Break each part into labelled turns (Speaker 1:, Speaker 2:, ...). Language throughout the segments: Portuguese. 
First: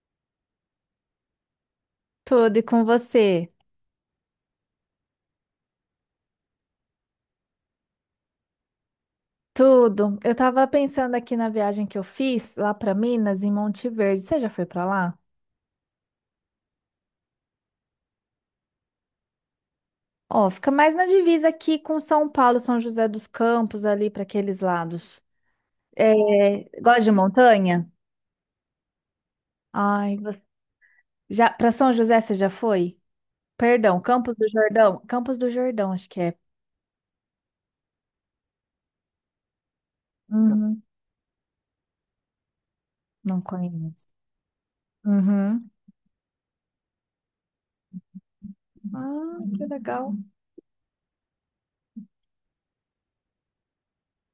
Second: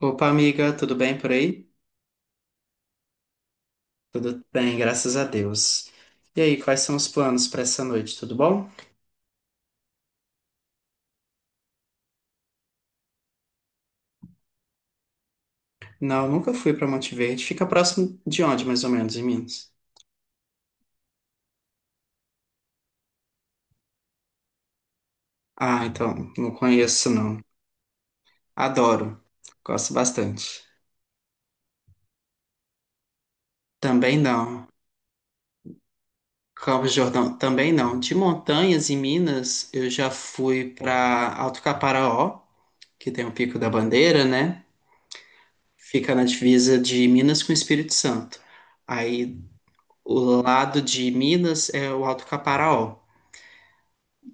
Speaker 1: Opa, amiga, tudo bem por aí?
Speaker 2: Tudo e com você?
Speaker 1: Tudo bem, graças a Deus. E aí, quais são os planos para essa noite? Tudo bom?
Speaker 2: Tudo. Eu tava pensando aqui na viagem que eu fiz lá para Minas, em Monte Verde. Você já foi para lá?
Speaker 1: Não, nunca fui para Monte Verde. Fica próximo de onde, mais ou menos, em Minas?
Speaker 2: Ó, fica mais na divisa aqui com São Paulo, São José dos Campos, ali para aqueles lados.
Speaker 1: Ah,
Speaker 2: É,
Speaker 1: então, não
Speaker 2: gosta
Speaker 1: conheço,
Speaker 2: de
Speaker 1: não.
Speaker 2: montanha?
Speaker 1: Adoro. Gosto
Speaker 2: Ai,
Speaker 1: bastante.
Speaker 2: já para São José você já foi? Perdão,
Speaker 1: Também
Speaker 2: Campos do
Speaker 1: não.
Speaker 2: Jordão? Campos do Jordão, acho que é.
Speaker 1: Campos do Jordão, também não. De montanhas em Minas, eu já fui
Speaker 2: Uhum,
Speaker 1: para Alto Caparaó, que tem o
Speaker 2: não
Speaker 1: Pico da
Speaker 2: conheço.
Speaker 1: Bandeira, né?
Speaker 2: Uhum.
Speaker 1: Fica na divisa de Minas com o Espírito Santo. Aí.
Speaker 2: Ah, que legal.
Speaker 1: O lado de Minas é o Alto Caparaó.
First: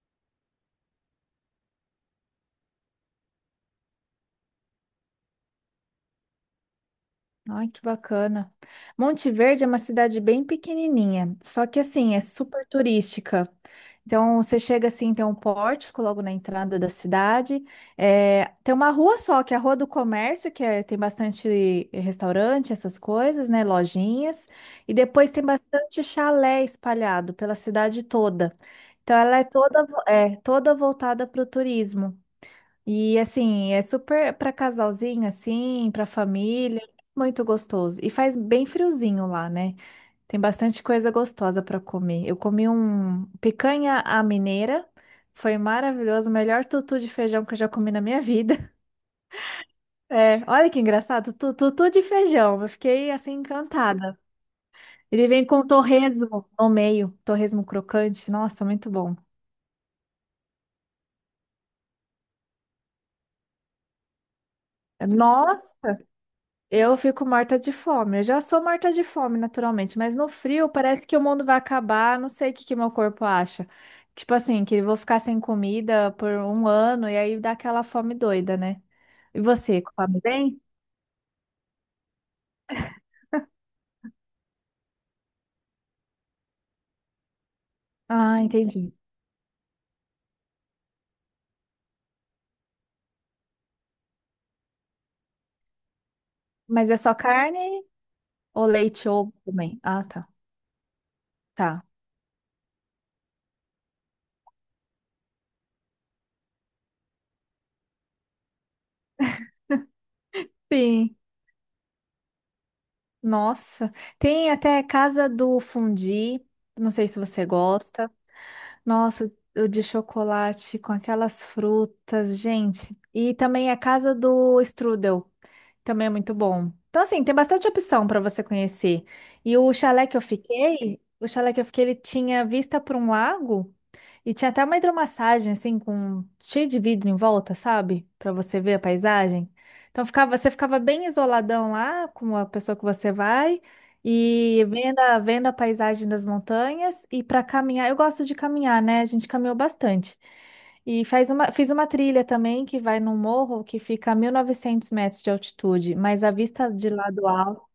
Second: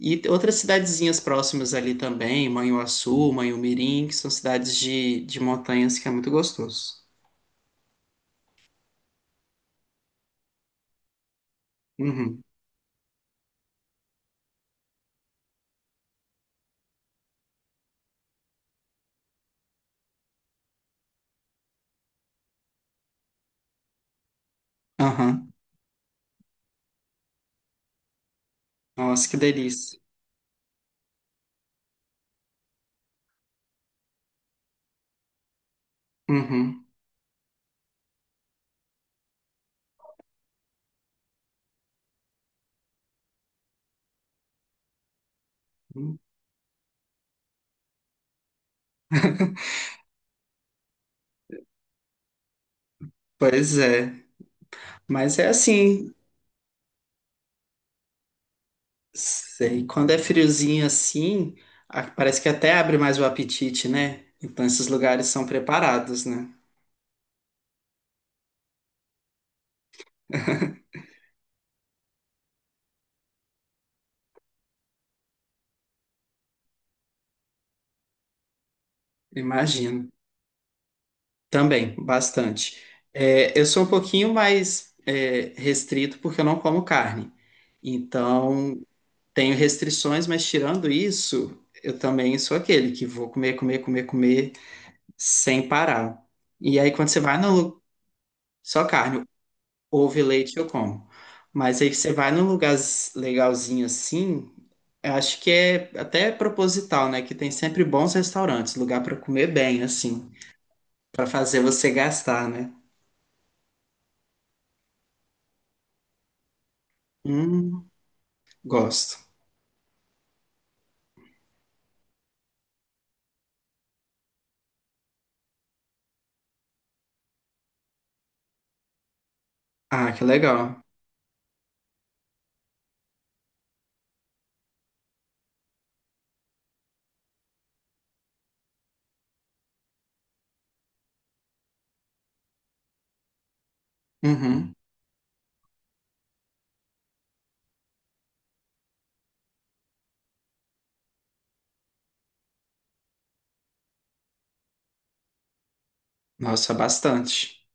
Speaker 1: E outras cidadezinhas próximas ali também, Manhuaçu, Manhumirim, que são cidades de montanhas que é muito gostoso.
Speaker 2: Ai, que bacana. Monte Verde é uma cidade bem pequenininha, só que assim, é
Speaker 1: Uhum.
Speaker 2: super turística. Então, você chega assim, tem um pórtico logo na entrada da cidade. É, tem uma rua só, que é a Rua do Comércio, tem bastante restaurante, essas coisas, né? Lojinhas. E depois tem
Speaker 1: Aham.
Speaker 2: bastante chalé espalhado pela cidade toda. Então,
Speaker 1: Nossa, que
Speaker 2: ela é toda,
Speaker 1: delícia.
Speaker 2: toda voltada para o turismo. E assim, é super para casalzinho assim, para família,
Speaker 1: Uhum.
Speaker 2: muito gostoso. E faz bem friozinho lá, né? Tem bastante coisa gostosa para comer. Eu comi um picanha à mineira, foi maravilhoso, o melhor tutu de feijão que eu já comi na minha vida. É, olha que engraçado, tutu de feijão. Eu fiquei assim
Speaker 1: Pois é.
Speaker 2: encantada. Ele
Speaker 1: Mas
Speaker 2: vem
Speaker 1: é
Speaker 2: com
Speaker 1: assim,
Speaker 2: torresmo no meio, torresmo crocante. Nossa, muito bom.
Speaker 1: sei, quando é friozinho assim, parece que até abre mais o apetite, né? Então esses
Speaker 2: É,
Speaker 1: lugares são
Speaker 2: nossa!
Speaker 1: preparados, né?
Speaker 2: Eu fico morta de fome. Eu já sou morta de fome, naturalmente, mas no frio parece que o mundo vai acabar. Não sei o que que meu corpo acha. Tipo assim, que eu vou ficar sem comida por um ano e aí dá aquela fome doida, né? E você,
Speaker 1: Imagino.
Speaker 2: come bem?
Speaker 1: Também, bastante. É, eu sou um pouquinho mais restrito porque eu não como carne.
Speaker 2: Ah,
Speaker 1: Então,
Speaker 2: entendi.
Speaker 1: tenho restrições, mas tirando isso, eu também sou aquele que vou comer, comer, comer, comer sem parar. E aí,
Speaker 2: Mas é
Speaker 1: quando
Speaker 2: só
Speaker 1: você vai no
Speaker 2: carne
Speaker 1: lu-
Speaker 2: ou
Speaker 1: Só
Speaker 2: leite
Speaker 1: carne,
Speaker 2: ou também? Ah,
Speaker 1: ovo e
Speaker 2: tá.
Speaker 1: leite eu como. Mas
Speaker 2: Tá.
Speaker 1: aí que você vai num lugar legalzinho assim, eu acho que é até proposital, né? Que tem sempre bons restaurantes, lugar para comer bem, assim,
Speaker 2: Sim.
Speaker 1: para fazer você gastar, né?
Speaker 2: Nossa. Tem até casa do fundi. Não sei se você
Speaker 1: Hum.
Speaker 2: gosta.
Speaker 1: Gosto.
Speaker 2: Nossa, o de chocolate com aquelas frutas, gente. E também a casa do strudel, também é muito bom. Então, assim, tem bastante opção para você conhecer. E o chalé
Speaker 1: Ah,
Speaker 2: que eu
Speaker 1: que legal.
Speaker 2: fiquei, o chalé que eu fiquei, ele tinha vista para um lago. E tinha até uma hidromassagem, assim, com cheio de vidro em volta, sabe? Pra você ver a paisagem. Então ficava, você ficava bem isoladão lá com a pessoa que você vai e
Speaker 1: Uhum.
Speaker 2: vendo a paisagem das montanhas e pra caminhar. Eu gosto de caminhar, né? A gente caminhou bastante. E faz uma, fiz uma trilha também que vai num morro que fica a 1.900 metros de altitude, mas a vista
Speaker 1: Nossa,
Speaker 2: de lá do alto.
Speaker 1: bastante.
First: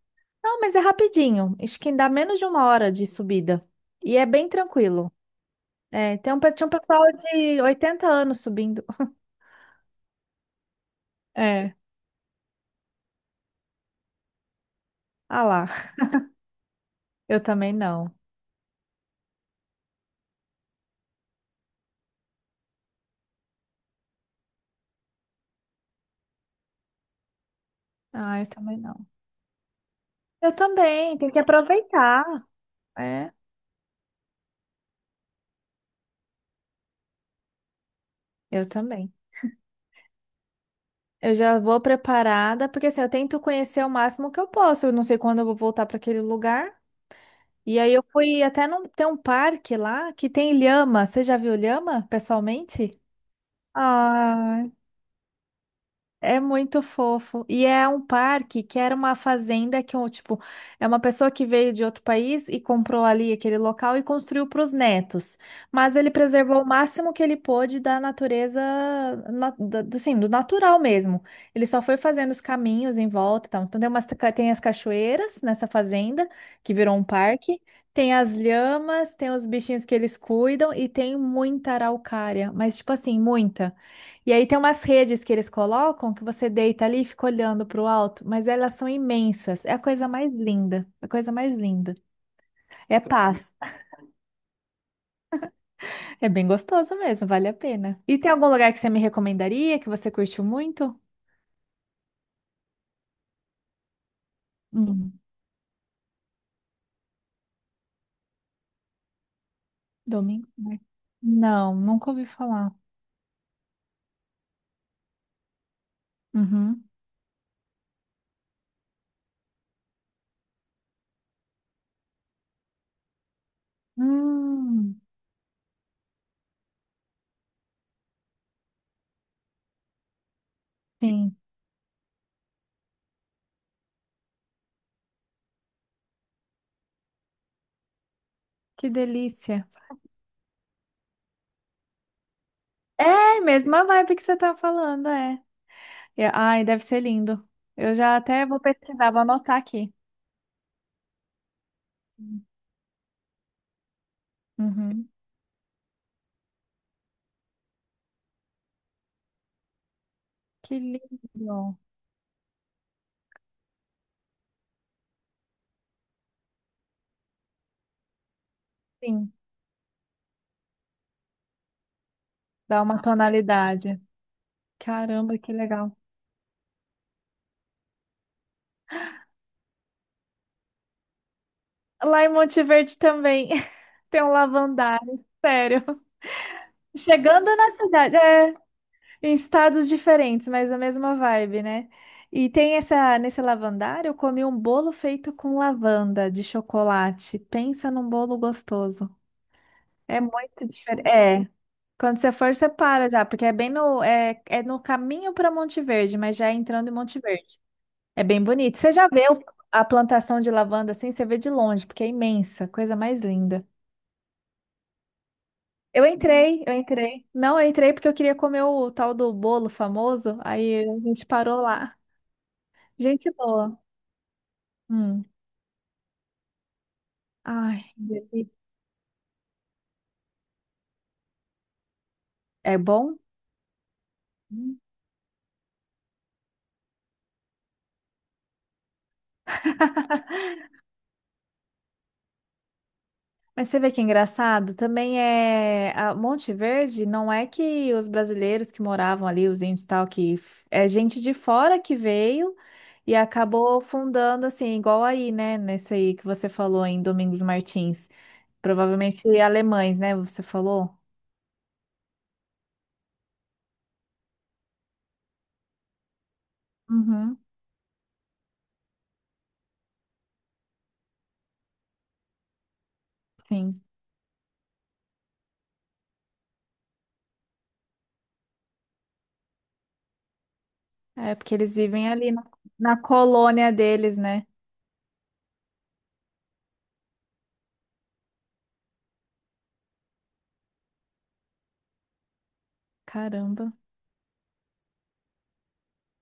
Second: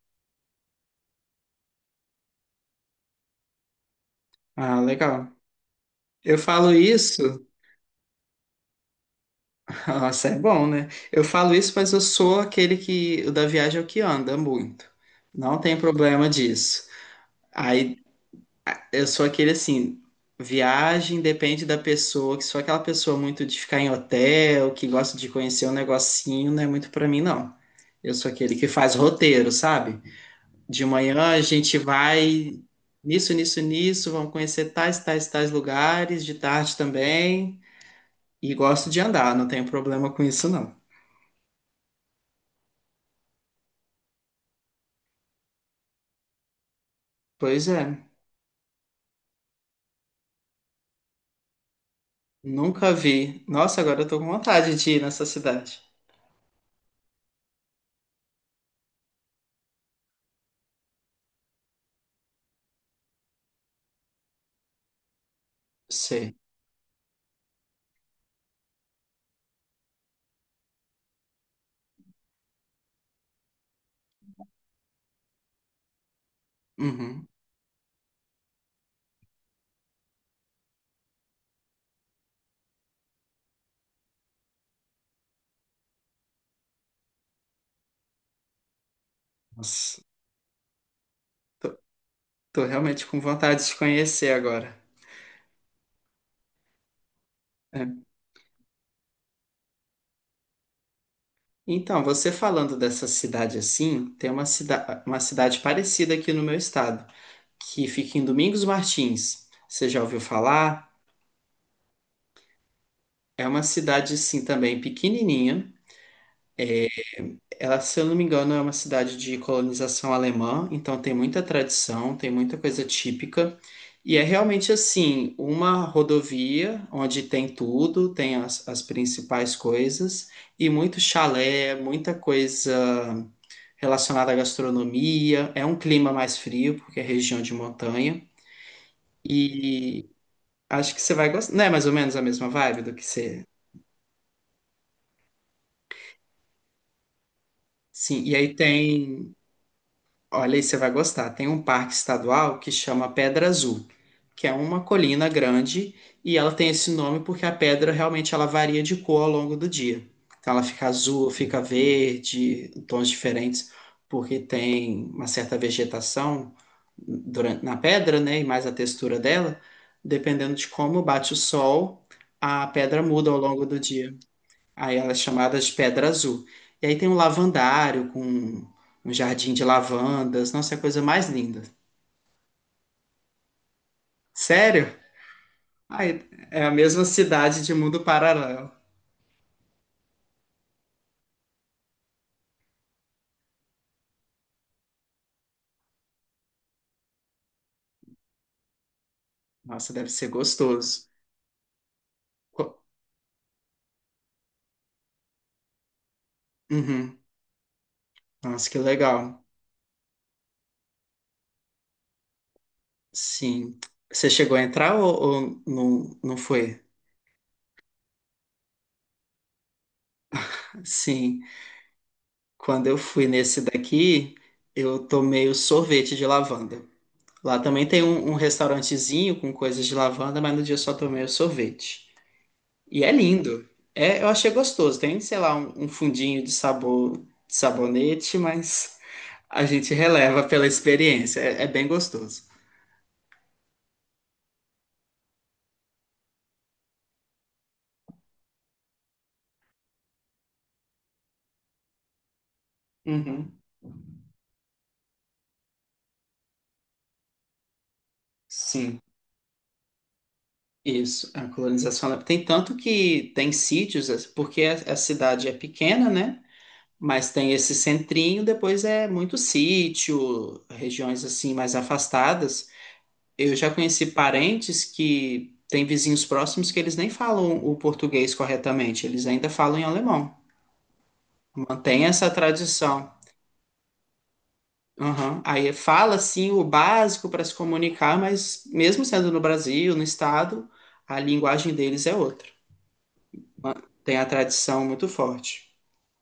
Speaker 2: Não, mas é rapidinho. Acho que dá menos de uma hora de subida. E é bem
Speaker 1: Ah,
Speaker 2: tranquilo.
Speaker 1: legal.
Speaker 2: É,
Speaker 1: Eu
Speaker 2: tinha um
Speaker 1: falo
Speaker 2: pessoal
Speaker 1: isso.
Speaker 2: de 80 anos subindo.
Speaker 1: Nossa, é bom, né? Eu falo isso,
Speaker 2: É,
Speaker 1: mas eu sou aquele que. O da viagem é o que anda muito.
Speaker 2: ah
Speaker 1: Não tem
Speaker 2: lá,
Speaker 1: problema disso.
Speaker 2: eu também
Speaker 1: Aí
Speaker 2: não.
Speaker 1: eu sou aquele assim. Viagem depende da pessoa, que sou aquela pessoa muito de ficar em hotel, que gosta de conhecer um negocinho, não é muito pra mim, não. Eu sou
Speaker 2: Ah, eu
Speaker 1: aquele que
Speaker 2: também
Speaker 1: faz
Speaker 2: não.
Speaker 1: roteiro, sabe?
Speaker 2: Eu
Speaker 1: De
Speaker 2: também,
Speaker 1: manhã
Speaker 2: tem que
Speaker 1: a gente
Speaker 2: aproveitar.
Speaker 1: vai
Speaker 2: É,
Speaker 1: nisso, nisso, nisso, vamos conhecer tais, tais, tais lugares, de tarde também. E
Speaker 2: eu
Speaker 1: gosto de
Speaker 2: também.
Speaker 1: andar, não tenho problema com isso, não.
Speaker 2: Eu já vou preparada, porque assim, eu tento conhecer o máximo que eu posso. Eu não sei quando eu vou voltar para aquele lugar.
Speaker 1: Pois
Speaker 2: E
Speaker 1: é,
Speaker 2: aí eu fui até num, tem um parque lá que tem lhama. Você já viu lhama
Speaker 1: nunca
Speaker 2: pessoalmente?
Speaker 1: vi. Nossa, agora eu tô com
Speaker 2: Ah,
Speaker 1: vontade de ir nessa cidade.
Speaker 2: é muito fofo. E é um parque que era uma fazenda que, um, tipo, é uma pessoa que veio de outro país e comprou ali aquele local e construiu para os netos. Mas ele
Speaker 1: Sei.
Speaker 2: preservou o máximo que ele pôde da natureza, assim, do natural mesmo. Ele só foi fazendo os caminhos em volta e tal. Então tem umas, tem as cachoeiras nessa fazenda, que virou um
Speaker 1: Uhum.
Speaker 2: parque. Tem as lhamas, tem os bichinhos que eles cuidam e tem muita araucária. Mas, tipo assim, muita. E aí tem umas redes que eles colocam que você deita ali e fica olhando pro alto, mas elas são imensas. É a
Speaker 1: Nossa,
Speaker 2: coisa mais linda. É a coisa mais linda.
Speaker 1: tô
Speaker 2: É
Speaker 1: realmente com
Speaker 2: paz.
Speaker 1: vontade de conhecer agora.
Speaker 2: É bem gostoso mesmo, vale a
Speaker 1: É.
Speaker 2: pena. E tem algum lugar que você me recomendaria, que você curtiu muito?
Speaker 1: Então, você falando dessa cidade assim, tem uma, cida uma
Speaker 2: Hum,
Speaker 1: cidade parecida aqui no meu estado, que fica em Domingos Martins. Você já ouviu
Speaker 2: domingo? Né?
Speaker 1: falar?
Speaker 2: Não, nunca ouvi falar.
Speaker 1: É uma cidade, assim, também pequenininha.
Speaker 2: Uhum.
Speaker 1: Ela, se eu não me engano, é uma cidade de colonização alemã, então tem muita tradição, tem muita coisa típica. E é realmente,
Speaker 2: Hum,
Speaker 1: assim, uma rodovia onde tem tudo, tem as principais coisas, e muito
Speaker 2: sim.
Speaker 1: chalé, muita coisa relacionada à gastronomia. É um clima mais frio, porque é região de montanha.
Speaker 2: Que delícia.
Speaker 1: E acho que você vai gostar. Não é mais ou menos a mesma vibe do que
Speaker 2: É,
Speaker 1: você.
Speaker 2: mesma vibe que você tá falando, é. É, ai, deve ser lindo. Eu já
Speaker 1: Sim, e
Speaker 2: até
Speaker 1: aí
Speaker 2: vou pesquisar, vou
Speaker 1: tem.
Speaker 2: anotar aqui.
Speaker 1: Olha aí, você vai gostar. Tem um parque estadual que chama Pedra Azul, que é uma
Speaker 2: Uhum.
Speaker 1: colina grande e ela tem esse nome porque a pedra realmente ela varia de cor ao longo do dia. Então ela
Speaker 2: Que
Speaker 1: fica azul, fica
Speaker 2: lindo.
Speaker 1: verde, tons diferentes, porque tem uma certa vegetação durante, na pedra, né? E mais a textura
Speaker 2: Sim,
Speaker 1: dela, dependendo de como bate o sol, a
Speaker 2: dá uma
Speaker 1: pedra muda ao longo do
Speaker 2: tonalidade.
Speaker 1: dia. Aí ela é
Speaker 2: Caramba, que
Speaker 1: chamada de
Speaker 2: legal.
Speaker 1: Pedra Azul. E aí tem um lavandário com um jardim de lavandas. Nossa, é a coisa mais linda.
Speaker 2: Lá em Monte Verde também tem um
Speaker 1: Sério?
Speaker 2: lavandário, sério.
Speaker 1: Ai, é a mesma
Speaker 2: Chegando
Speaker 1: cidade de
Speaker 2: na
Speaker 1: mundo
Speaker 2: cidade, é,
Speaker 1: paralelo.
Speaker 2: em estados diferentes, mas a mesma vibe, né? E tem essa, nesse lavandário, eu comi um bolo feito com lavanda de chocolate. Pensa num bolo gostoso.
Speaker 1: Nossa, deve
Speaker 2: É
Speaker 1: ser
Speaker 2: muito diferente.
Speaker 1: gostoso.
Speaker 2: É. Quando você for,
Speaker 1: Co-
Speaker 2: você para já, porque é bem no, é no caminho para Monte Verde, mas já é entrando em
Speaker 1: Uhum.
Speaker 2: Monte Verde. É bem
Speaker 1: Nossa, que
Speaker 2: bonito. Você já
Speaker 1: legal.
Speaker 2: a plantação de lavanda assim? Você vê de longe, porque é imensa, coisa mais linda.
Speaker 1: Sim. Você chegou a entrar ou
Speaker 2: Eu
Speaker 1: não, não
Speaker 2: entrei, eu
Speaker 1: foi?
Speaker 2: entrei. Não, eu entrei porque eu queria comer o tal do bolo famoso, aí a gente
Speaker 1: Sim.
Speaker 2: parou lá.
Speaker 1: Quando eu fui
Speaker 2: Gente
Speaker 1: nesse
Speaker 2: boa.
Speaker 1: daqui, eu
Speaker 2: Hum.
Speaker 1: tomei o sorvete de lavanda. Lá
Speaker 2: Ai,
Speaker 1: também tem um
Speaker 2: delícia.
Speaker 1: restaurantezinho com coisas de lavanda, mas no dia eu só tomei o sorvete.
Speaker 2: É
Speaker 1: E é
Speaker 2: bom?
Speaker 1: lindo. É, eu achei gostoso. Tem, sei lá, um fundinho de sabor, de sabonete, mas a gente releva pela experiência. É, é bem gostoso.
Speaker 2: Mas você vê que é engraçado, também é a Monte Verde, não é que os brasileiros que moravam ali, os índios e tal, é gente de fora que veio e
Speaker 1: Uhum.
Speaker 2: acabou fundando assim, igual aí, né, nesse aí que você falou em Domingos Martins,
Speaker 1: Sim,
Speaker 2: provavelmente alemães, né, você falou?
Speaker 1: isso. Tem tanto que tem sítios, porque a cidade é pequena, né? Mas
Speaker 2: Uhum,
Speaker 1: tem esse centrinho, depois é muito sítio, regiões assim mais afastadas. Eu já
Speaker 2: sim.
Speaker 1: conheci parentes que têm vizinhos próximos que eles nem falam o português corretamente, eles ainda falam em alemão.
Speaker 2: É porque eles
Speaker 1: Mantém
Speaker 2: vivem
Speaker 1: essa
Speaker 2: ali na, na
Speaker 1: tradição.
Speaker 2: colônia deles, né?
Speaker 1: Aham. Aí fala sim o básico para se comunicar, mas mesmo sendo no Brasil, no estado, a linguagem deles é outra.
Speaker 2: Caramba.
Speaker 1: Ma- Tem a tradição muito forte.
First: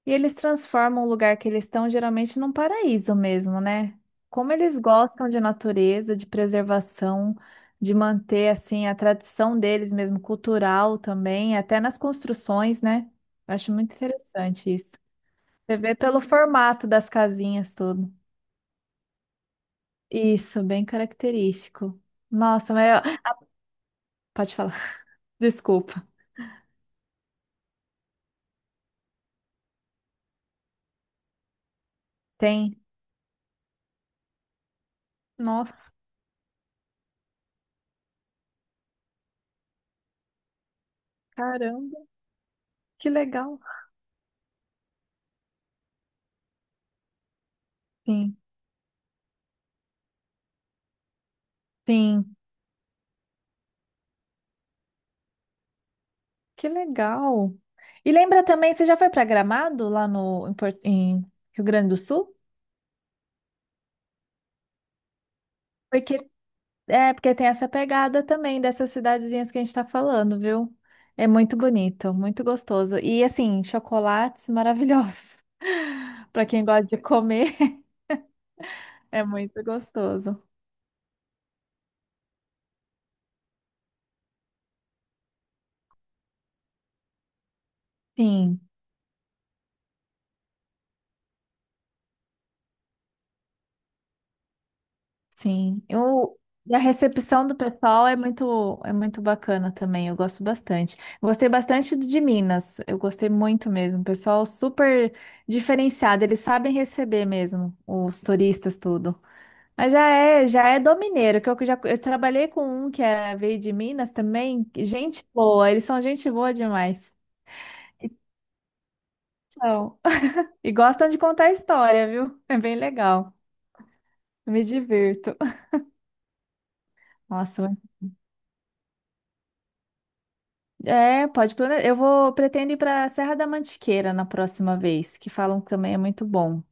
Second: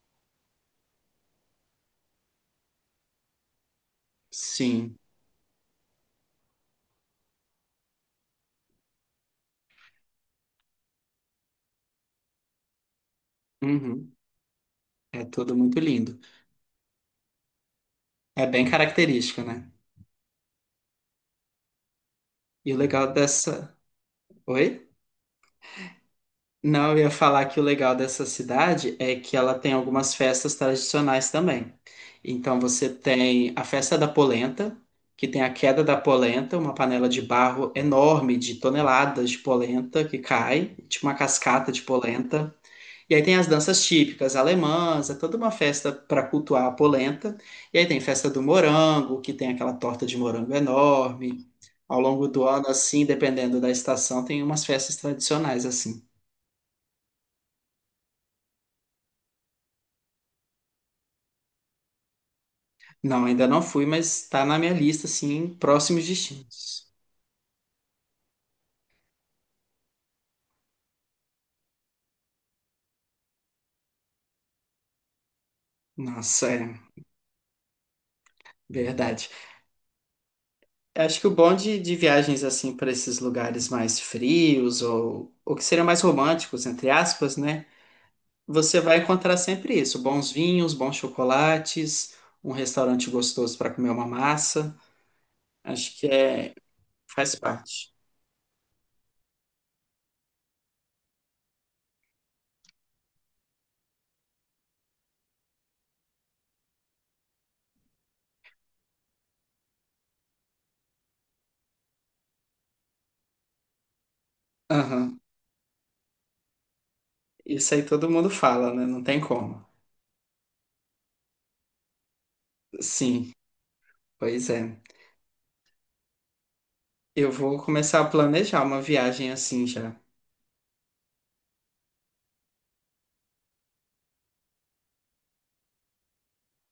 Speaker 2: E eles transformam o lugar que eles estão geralmente num paraíso mesmo, né? Como eles
Speaker 1: Sim.
Speaker 2: gostam de natureza, de preservação, de manter assim a tradição deles mesmo, cultural também, até nas construções, né? Eu acho muito
Speaker 1: Uhum.
Speaker 2: interessante isso.
Speaker 1: É tudo
Speaker 2: Você
Speaker 1: muito
Speaker 2: vê
Speaker 1: lindo.
Speaker 2: pelo formato das casinhas tudo.
Speaker 1: É bem característica, né?
Speaker 2: Isso, bem característico.
Speaker 1: E
Speaker 2: Nossa,
Speaker 1: o
Speaker 2: mas
Speaker 1: legal
Speaker 2: ó,
Speaker 1: dessa.
Speaker 2: pode
Speaker 1: Oi?
Speaker 2: falar. Desculpa.
Speaker 1: Não, eu ia falar que o legal dessa cidade é que ela tem algumas festas tradicionais também. Então
Speaker 2: Tem.
Speaker 1: você tem a festa da polenta, que tem a queda
Speaker 2: Nossa,
Speaker 1: da polenta, uma panela de barro enorme de toneladas de polenta que cai, tipo uma cascata de
Speaker 2: caramba,
Speaker 1: polenta.
Speaker 2: que
Speaker 1: E aí tem as
Speaker 2: legal.
Speaker 1: danças típicas alemãs, é toda uma festa para cultuar a polenta. E aí tem festa
Speaker 2: Sim,
Speaker 1: do morango, que tem aquela torta de morango enorme. Ao longo
Speaker 2: sim.
Speaker 1: do ano, assim, dependendo da estação, tem umas festas tradicionais assim.
Speaker 2: Que legal. E lembra também, você já foi para Gramado lá no em, em Rio Grande do Sul?
Speaker 1: Não, ainda não fui, mas tá na minha lista, assim, próximos
Speaker 2: Porque
Speaker 1: destinos.
Speaker 2: é porque tem essa pegada também dessas cidadezinhas que a gente está falando, viu? É muito bonito, muito gostoso. E assim, chocolates maravilhosos. Para
Speaker 1: Nossa,
Speaker 2: quem
Speaker 1: é
Speaker 2: gosta de comer, é
Speaker 1: verdade.
Speaker 2: muito gostoso.
Speaker 1: Acho que o bom de viagens, assim, para esses lugares mais frios ou que seriam mais românticos, entre aspas, né?
Speaker 2: Sim.
Speaker 1: Você vai encontrar sempre isso: bons vinhos, bons chocolates, um restaurante gostoso para comer uma massa.
Speaker 2: Sim.
Speaker 1: Acho que é,
Speaker 2: E a
Speaker 1: faz
Speaker 2: recepção do
Speaker 1: parte.
Speaker 2: pessoal é muito, bacana também. Eu gosto bastante. Gostei bastante de Minas. Eu gostei muito mesmo. Pessoal super diferenciado. Eles sabem receber mesmo os turistas, tudo. Mas já é do mineiro, que eu já eu trabalhei com um que é, veio de Minas também.
Speaker 1: Aham.
Speaker 2: Gente boa, eles são gente boa demais.
Speaker 1: Isso aí todo mundo fala, né? Não tem como.
Speaker 2: São. E gostam de contar história, viu? É bem
Speaker 1: Sim,
Speaker 2: legal.
Speaker 1: pois
Speaker 2: Eu me
Speaker 1: é.
Speaker 2: divirto.
Speaker 1: Eu vou
Speaker 2: Nossa,
Speaker 1: começar a planejar uma viagem assim já.
Speaker 2: é, pode planejar. Eu vou pretendo ir para Serra da Mantiqueira na próxima vez, que falam que também é muito bom.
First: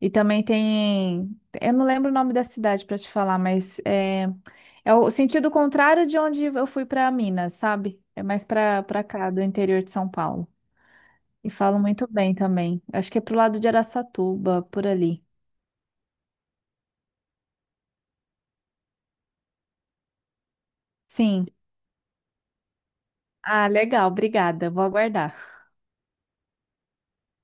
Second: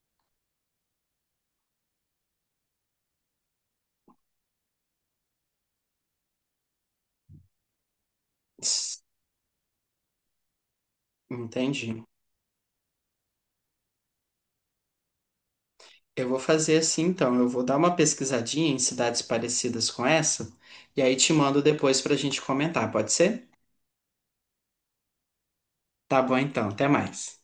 Speaker 2: E também tem, eu não lembro o nome da cidade para te falar, mas é, é o sentido contrário de onde eu fui para Minas, sabe? É mais para cá, do interior de São Paulo. E falam
Speaker 1: Entendi.
Speaker 2: muito bem também. Acho que é pro lado de Araçatuba, por ali.
Speaker 1: Eu vou fazer assim então. Eu vou dar uma pesquisadinha em cidades parecidas com essa e aí te
Speaker 2: Sim.
Speaker 1: mando depois para a gente comentar, pode ser?
Speaker 2: Ah, legal, obrigada. Vou aguardar.
Speaker 1: Tá bom então, até mais.